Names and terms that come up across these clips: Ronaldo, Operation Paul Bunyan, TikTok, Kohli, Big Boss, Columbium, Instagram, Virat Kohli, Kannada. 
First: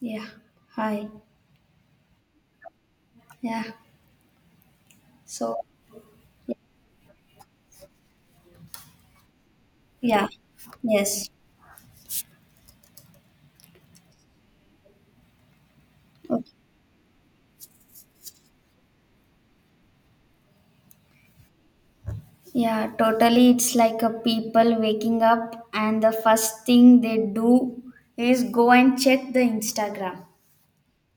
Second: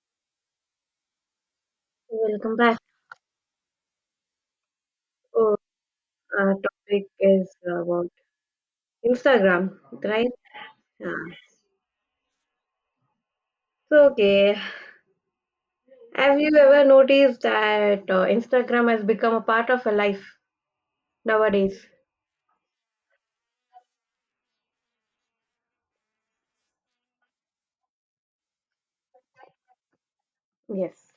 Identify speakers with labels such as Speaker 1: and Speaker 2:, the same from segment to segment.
Speaker 1: Yeah. Hi.
Speaker 2: Welcome back.
Speaker 1: Yeah.
Speaker 2: Oh,
Speaker 1: So,
Speaker 2: topic is about Instagram,
Speaker 1: yeah.
Speaker 2: right? Yeah.
Speaker 1: Yes.
Speaker 2: Okay. Have
Speaker 1: Okay.
Speaker 2: you ever noticed that Instagram has become a part of a life nowadays?
Speaker 1: Yeah, totally. It's like a people waking up and the first thing they do is go and check the Instagram.
Speaker 2: Yes.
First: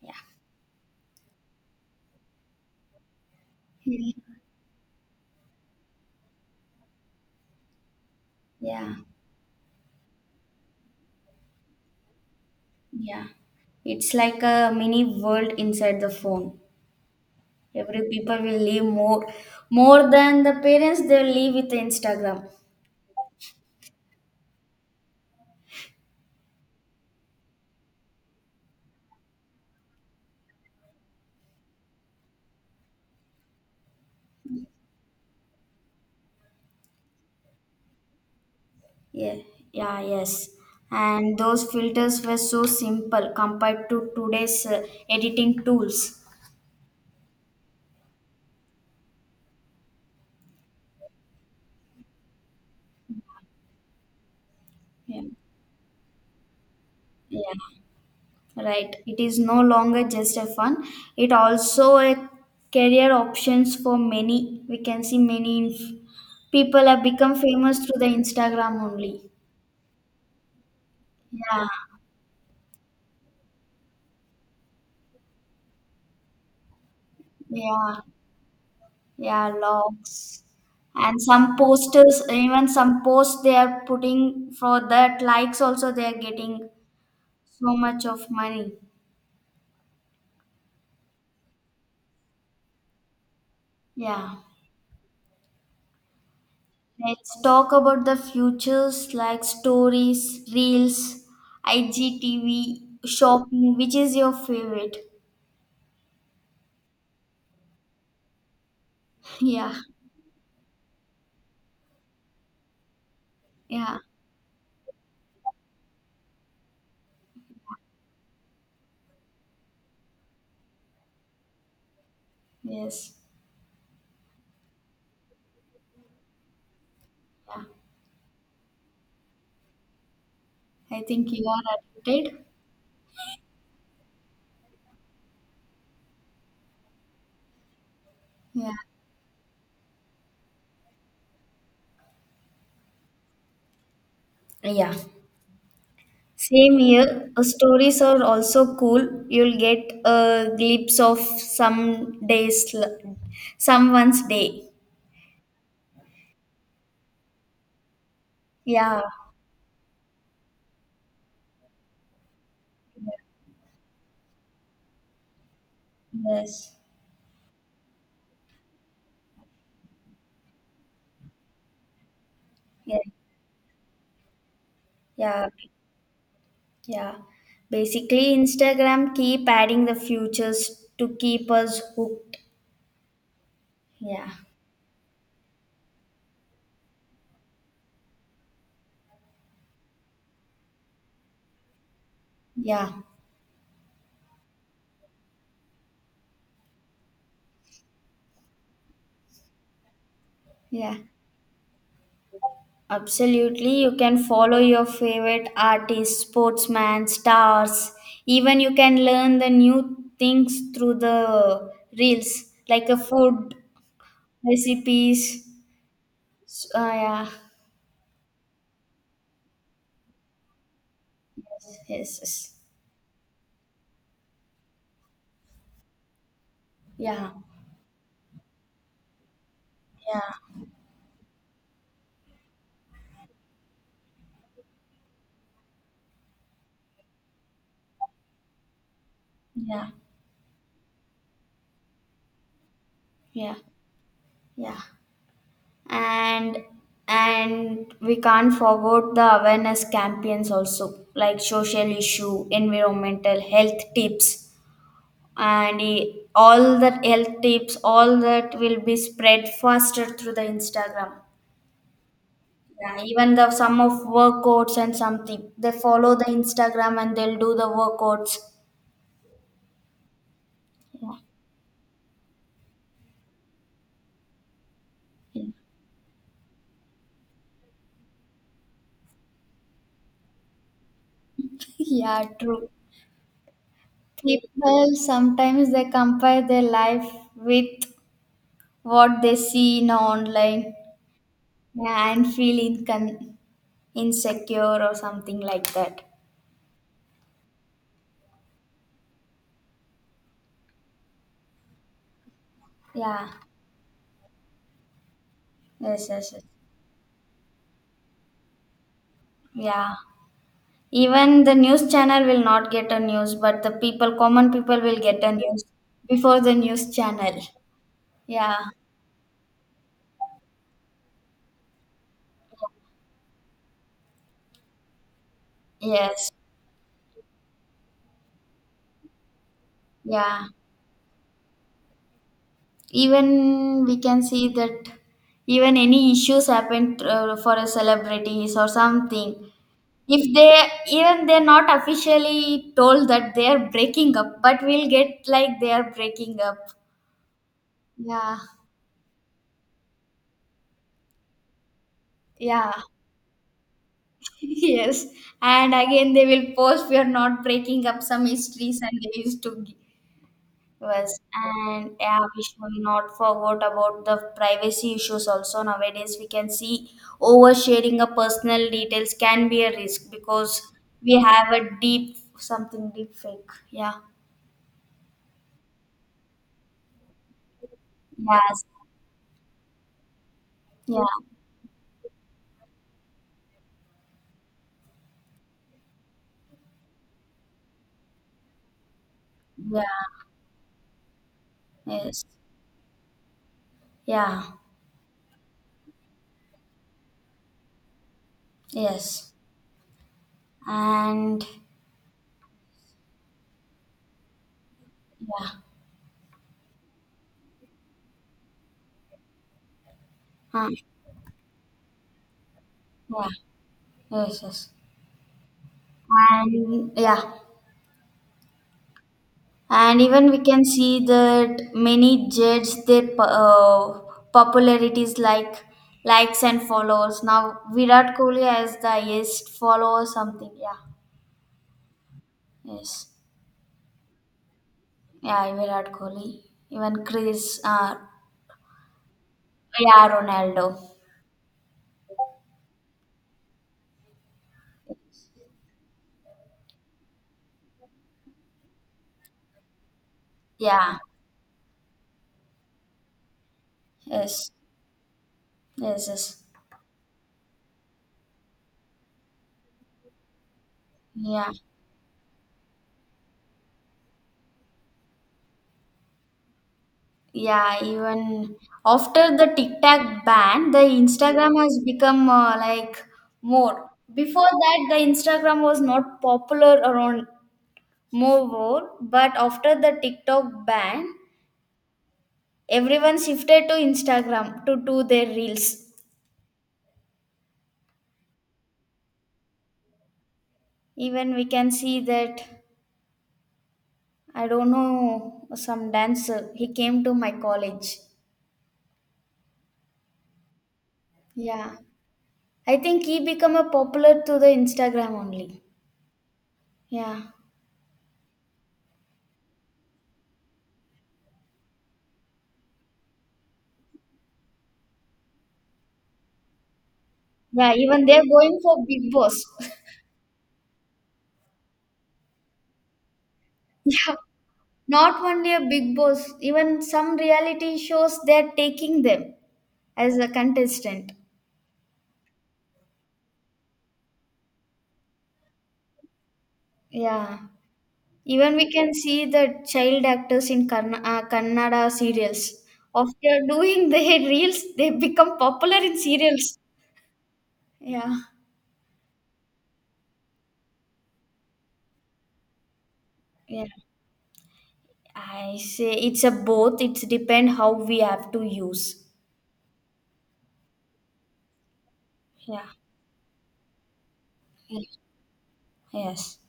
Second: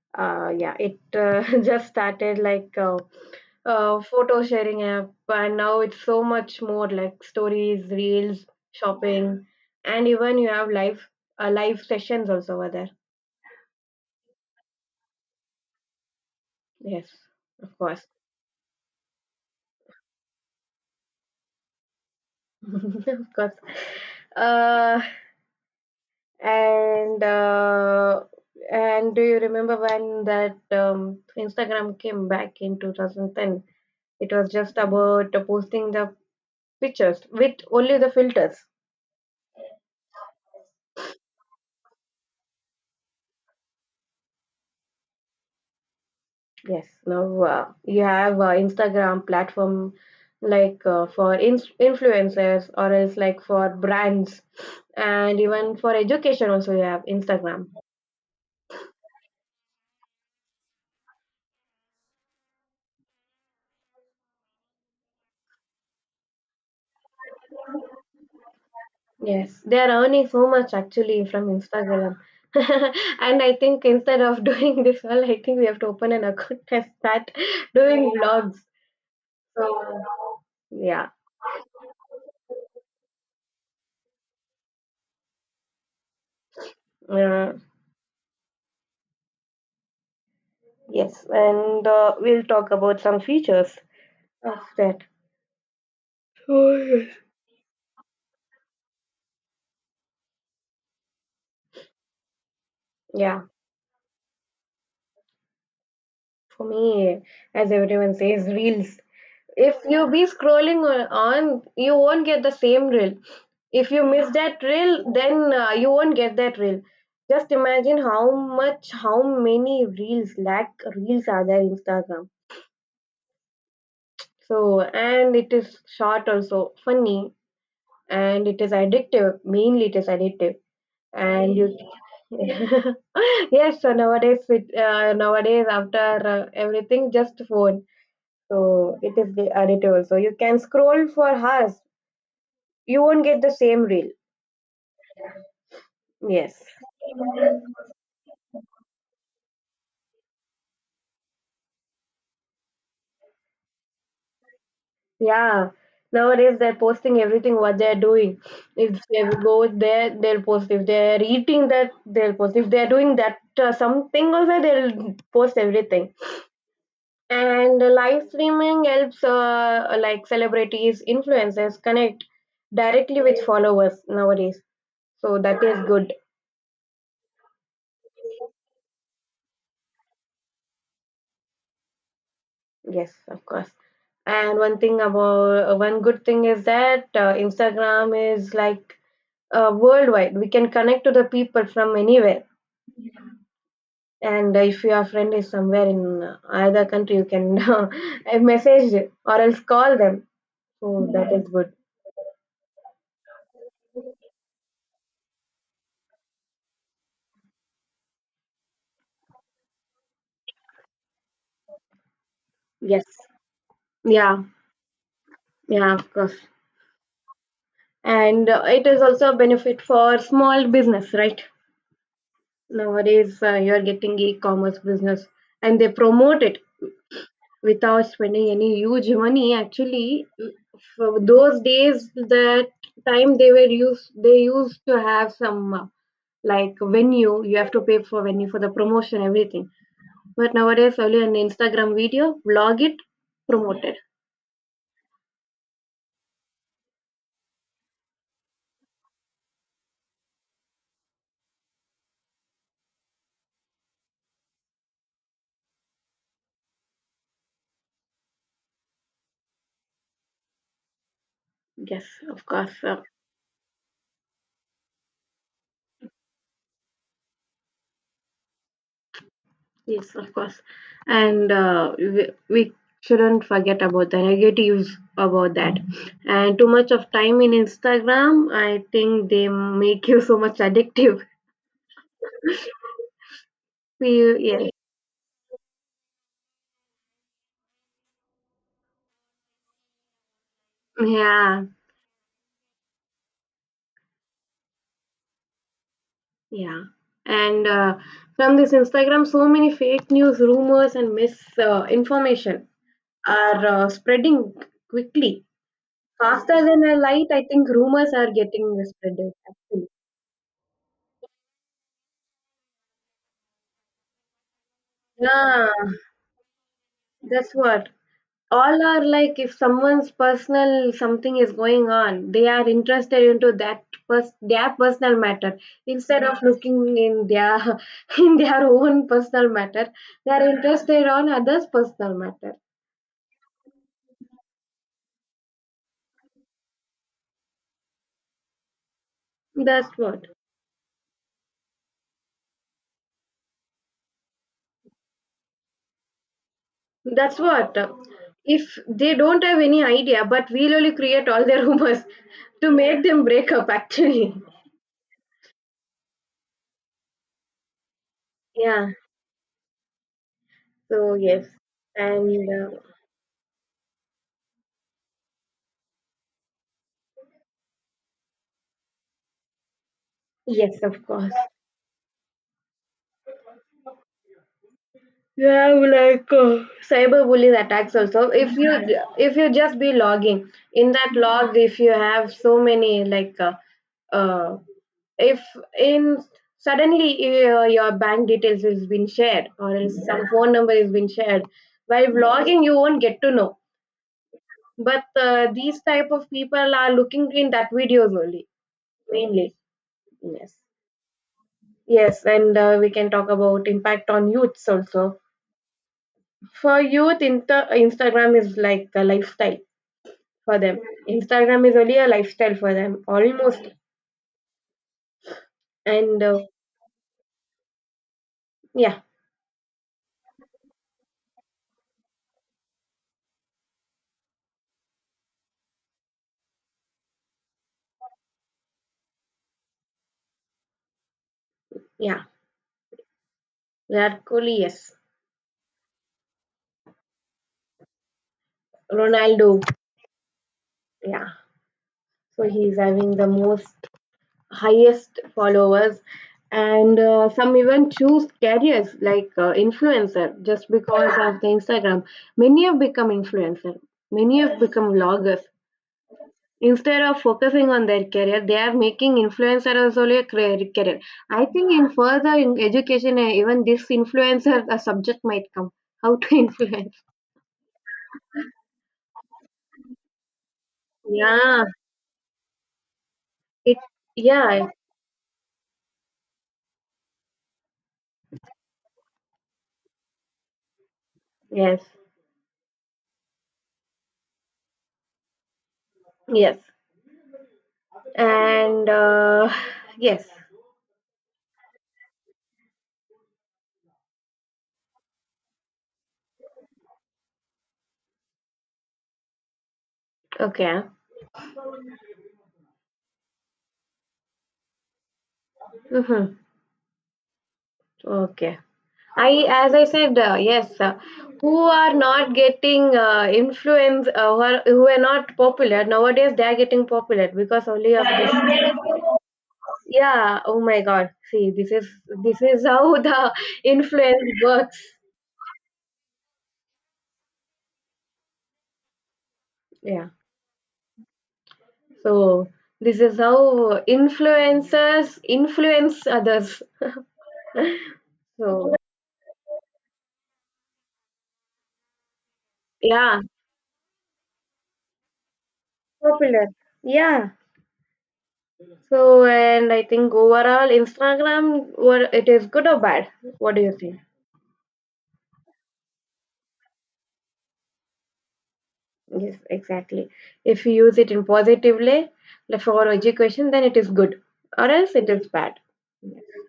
Speaker 1: Yeah.
Speaker 2: Yeah, it Just started like
Speaker 1: Mhm.
Speaker 2: photo sharing app, and now it's so much more like stories, reels,
Speaker 1: Yeah.
Speaker 2: shopping, and even you have live sessions also over there.
Speaker 1: Yeah. It's like a mini world inside the phone.
Speaker 2: Yes, of course,
Speaker 1: Every people will live more than the parents they will live with Instagram.
Speaker 2: of course. Uh, and uh, and do you remember when that Instagram came back in 2010? It was just about posting the pictures with only the filters.
Speaker 1: Yeah, yeah, yes. And those filters were so simple compared to today's editing tools.
Speaker 2: Yes, now you have Instagram platform like for ins influencers or else like for brands
Speaker 1: Yeah,
Speaker 2: and even for education also you have
Speaker 1: yeah,
Speaker 2: Instagram.
Speaker 1: right. It is no longer just a fun. It also a career options for many. We can see many people have become famous through the Instagram only.
Speaker 2: Yes, they are earning so much actually from
Speaker 1: Yeah,
Speaker 2: Instagram. And I think instead of doing this all, I think we have to open an account and start
Speaker 1: yeah,
Speaker 2: doing vlogs.
Speaker 1: yeah,
Speaker 2: So,
Speaker 1: logs.
Speaker 2: yeah.
Speaker 1: And some posters, even some posts they are putting for that likes also they are getting
Speaker 2: Uh,
Speaker 1: so much of money.
Speaker 2: yes, and we'll talk about some features
Speaker 1: Yeah.
Speaker 2: of that. Oh, yes.
Speaker 1: Let's talk about the futures like stories, reels, IGTV,
Speaker 2: Yeah.
Speaker 1: shopping. Which is your favorite?
Speaker 2: For me, as everyone says, reels.
Speaker 1: Yeah.
Speaker 2: If you be scrolling on, you won't get the same reel. If
Speaker 1: Yeah.
Speaker 2: you miss that reel, then you won't get that reel. Just imagine how much, how many reels, lack reels are there in Instagram.
Speaker 1: Yes.
Speaker 2: So, and it is short, also funny,
Speaker 1: Yeah.
Speaker 2: and it is addictive, mainly it is addictive.
Speaker 1: I think you
Speaker 2: And
Speaker 1: are
Speaker 2: you
Speaker 1: addicted.
Speaker 2: yes, so nowadays after everything just phone,
Speaker 1: Yeah.
Speaker 2: so it is the addictive also. You can scroll for hours, you won't get the same reel.
Speaker 1: Yeah.
Speaker 2: Yes.
Speaker 1: Same here. Stories are also cool. You'll get a glimpse of some days, someone's day.
Speaker 2: Yeah, nowadays they're posting everything what they're doing. If
Speaker 1: Yeah.
Speaker 2: they go there, they'll post. If they're eating that, they'll post. If they're doing that something also, they'll post everything.
Speaker 1: Yes.
Speaker 2: And live streaming helps like celebrities, influencers connect
Speaker 1: Yeah.
Speaker 2: directly with followers nowadays. So
Speaker 1: Yeah.
Speaker 2: that is good.
Speaker 1: Yeah. Basically, Instagram keep adding the futures to keep us hooked.
Speaker 2: Yes, of course.
Speaker 1: Yeah.
Speaker 2: And one thing about, one good thing is that Instagram is like worldwide. We can connect to the people from anywhere.
Speaker 1: Yeah.
Speaker 2: And if your friend is somewhere in either country, you can message it or else call them.
Speaker 1: Yeah.
Speaker 2: So that is good.
Speaker 1: Absolutely. You can follow your favorite artists, sportsmen, stars. Even you can learn the new things through the reels, like a
Speaker 2: Yes.
Speaker 1: food
Speaker 2: Yeah.
Speaker 1: recipes.
Speaker 2: Yeah, of course.
Speaker 1: Yeah.
Speaker 2: And it is also a benefit for small business, right?
Speaker 1: Yes, yes.
Speaker 2: Nowadays, you are getting e-commerce business, and they promote it
Speaker 1: Yeah.
Speaker 2: without spending any huge money actually.
Speaker 1: Yeah.
Speaker 2: For those days, that time they were used they used to have some like venue. You have to pay for venue, for the promotion everything.
Speaker 1: Yeah.
Speaker 2: But nowadays only an Instagram video vlog, it
Speaker 1: Yeah.
Speaker 2: promote it.
Speaker 1: Yeah, and and we can't forget the awareness campaigns also, like social issue, environmental health tips, and all that health tips, all that will be spread faster through the Instagram.
Speaker 2: Yes, of course. Uh,
Speaker 1: Yeah, even the some of workouts and something, they follow the Instagram and they'll do the workouts.
Speaker 2: yes, of course. And we shouldn't forget about the negatives
Speaker 1: Yeah.
Speaker 2: about that. And too much of time in Instagram, I think they make you so much addictive.
Speaker 1: Yeah, true.
Speaker 2: Feel yeah,
Speaker 1: People sometimes they compare their life with what they see in online.
Speaker 2: yeah,
Speaker 1: Yeah, and feel insecure or something like that.
Speaker 2: yeah. And from this Instagram, so many fake news, rumors, and misinformation information
Speaker 1: Yeah,
Speaker 2: are spreading quickly,
Speaker 1: yes, yes, yes.
Speaker 2: faster than a light. I think rumors are getting spreaded. Actually,
Speaker 1: Yeah. Even the news channel will not get a news, but the people, common people, will get a news
Speaker 2: yeah,
Speaker 1: before the news channel.
Speaker 2: that's what.
Speaker 1: Yeah,
Speaker 2: All are like, if someone's personal something is going on, they are interested into their personal matter, instead
Speaker 1: yes,
Speaker 2: of looking in their in their own personal matter. They
Speaker 1: yeah.
Speaker 2: are interested on others personal matter.
Speaker 1: Even we can see that, even any issues happened for a celebrities or something,
Speaker 2: That's what.
Speaker 1: if they, even they're not officially told that they're breaking up, but we'll get like they're breaking up.
Speaker 2: That's what.
Speaker 1: Yeah,
Speaker 2: If they don't have any idea, but we'll only create all their rumors to
Speaker 1: yeah.
Speaker 2: make them break up actually.
Speaker 1: Yes, and again they will post we are not breaking up, some histories,
Speaker 2: Yeah.
Speaker 1: and they used to give
Speaker 2: So
Speaker 1: us.
Speaker 2: yes,
Speaker 1: And yeah, we
Speaker 2: and
Speaker 1: should not forget about the privacy issues also. Nowadays we can see oversharing of personal details can be a risk, because
Speaker 2: yes, of
Speaker 1: we
Speaker 2: course.
Speaker 1: have a deep, something, deep fake. Yeah,
Speaker 2: Yeah, like cyberbullying attacks also. If
Speaker 1: yes,
Speaker 2: you, if you just be logging in
Speaker 1: yeah,
Speaker 2: that log, if you have so many like uh if in suddenly your bank details has been shared or else some
Speaker 1: yeah.
Speaker 2: phone number has been shared while
Speaker 1: Yes.
Speaker 2: vlogging, you won't get to know.
Speaker 1: Yeah.
Speaker 2: But these type of people are looking in that videos only
Speaker 1: Yes.
Speaker 2: mainly. Yes.
Speaker 1: And
Speaker 2: Yes, and we can talk about impact on youths also.
Speaker 1: yeah.
Speaker 2: For youth, Instagram is like a lifestyle for
Speaker 1: Huh.
Speaker 2: them. Instagram is only a lifestyle for them
Speaker 1: Yeah.
Speaker 2: almost.
Speaker 1: Yes. Yes.
Speaker 2: And
Speaker 1: And yeah.
Speaker 2: yeah,
Speaker 1: And even we can see that many judge their popularities like likes and follows. Now Virat Kohli has the highest follow or something. Yeah.
Speaker 2: yeah,
Speaker 1: Yes.
Speaker 2: that Kohli, yes.
Speaker 1: Yeah. Virat Kohli. Even Chris.
Speaker 2: Ronaldo,
Speaker 1: Yeah. Ronaldo.
Speaker 2: yeah. So he's having the most highest followers. And some even choose careers like influencer just
Speaker 1: Yeah.
Speaker 2: because of the Instagram. Many have become influencer, many
Speaker 1: Yes.
Speaker 2: have become vloggers,
Speaker 1: Yes. Yes.
Speaker 2: instead of focusing on their career they are making influencer as only a career. I
Speaker 1: Yeah.
Speaker 2: think in further in education eh, even this influencer a subject might come, how to influence.
Speaker 1: Yeah, even after the TikTok ban, the Instagram
Speaker 2: Yeah,
Speaker 1: has become like
Speaker 2: it.
Speaker 1: more. Before
Speaker 2: Yeah.
Speaker 1: that, the Instagram was not popular around but after the TikTok ban,
Speaker 2: Yes.
Speaker 1: everyone shifted to Instagram to do their reels.
Speaker 2: Yes, and yes.
Speaker 1: Even we can see that, I don't know, some dancer, he came to my college.
Speaker 2: Okay.
Speaker 1: Yeah, I think he became a popular to the Instagram only.
Speaker 2: Mm-hmm.
Speaker 1: Yeah.
Speaker 2: Okay, I, as I said, yes, who are not getting uh, influence, who are not popular nowadays, they are getting popular because
Speaker 1: Yeah,
Speaker 2: only of
Speaker 1: even they're going
Speaker 2: this.
Speaker 1: for Big Boss.
Speaker 2: Yeah, oh my god, see this is, this is how the
Speaker 1: Yeah,
Speaker 2: influence works.
Speaker 1: not only a Big Boss, even some reality shows they're taking them
Speaker 2: Yeah,
Speaker 1: as a contestant.
Speaker 2: so this is how influencers influence others
Speaker 1: Yeah, even we
Speaker 2: so
Speaker 1: can see the child actors in Kannada serials.
Speaker 2: yeah.
Speaker 1: After doing their reels, they become popular in
Speaker 2: Popular,
Speaker 1: serials.
Speaker 2: yeah.
Speaker 1: Yeah,
Speaker 2: So, and I think overall Instagram, what it is, good or bad? What do
Speaker 1: yeah.
Speaker 2: you think?
Speaker 1: I say it's a both. It's depend how we have to use.
Speaker 2: Yes, exactly. If you use it in positively, like
Speaker 1: Yeah,
Speaker 2: for education, then it is good, or
Speaker 1: yeah.
Speaker 2: else it is bad.
Speaker 1: Yes.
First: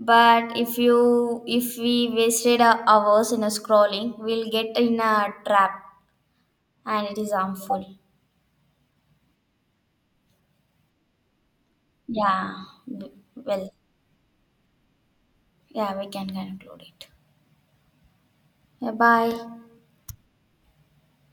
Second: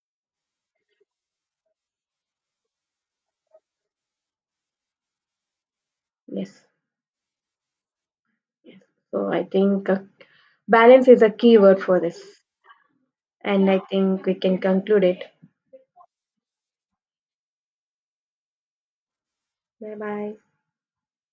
Speaker 1: But if we wasted our hours in a scrolling, we'll get in a trap
Speaker 2: Yes.
Speaker 1: and it is harmful.
Speaker 2: So I think balance is a key word for this,
Speaker 1: Yeah.
Speaker 2: and
Speaker 1: Well,
Speaker 2: I think we can conclude it.
Speaker 1: yeah, we can conclude it. Yeah, bye.
Speaker 2: Bye bye.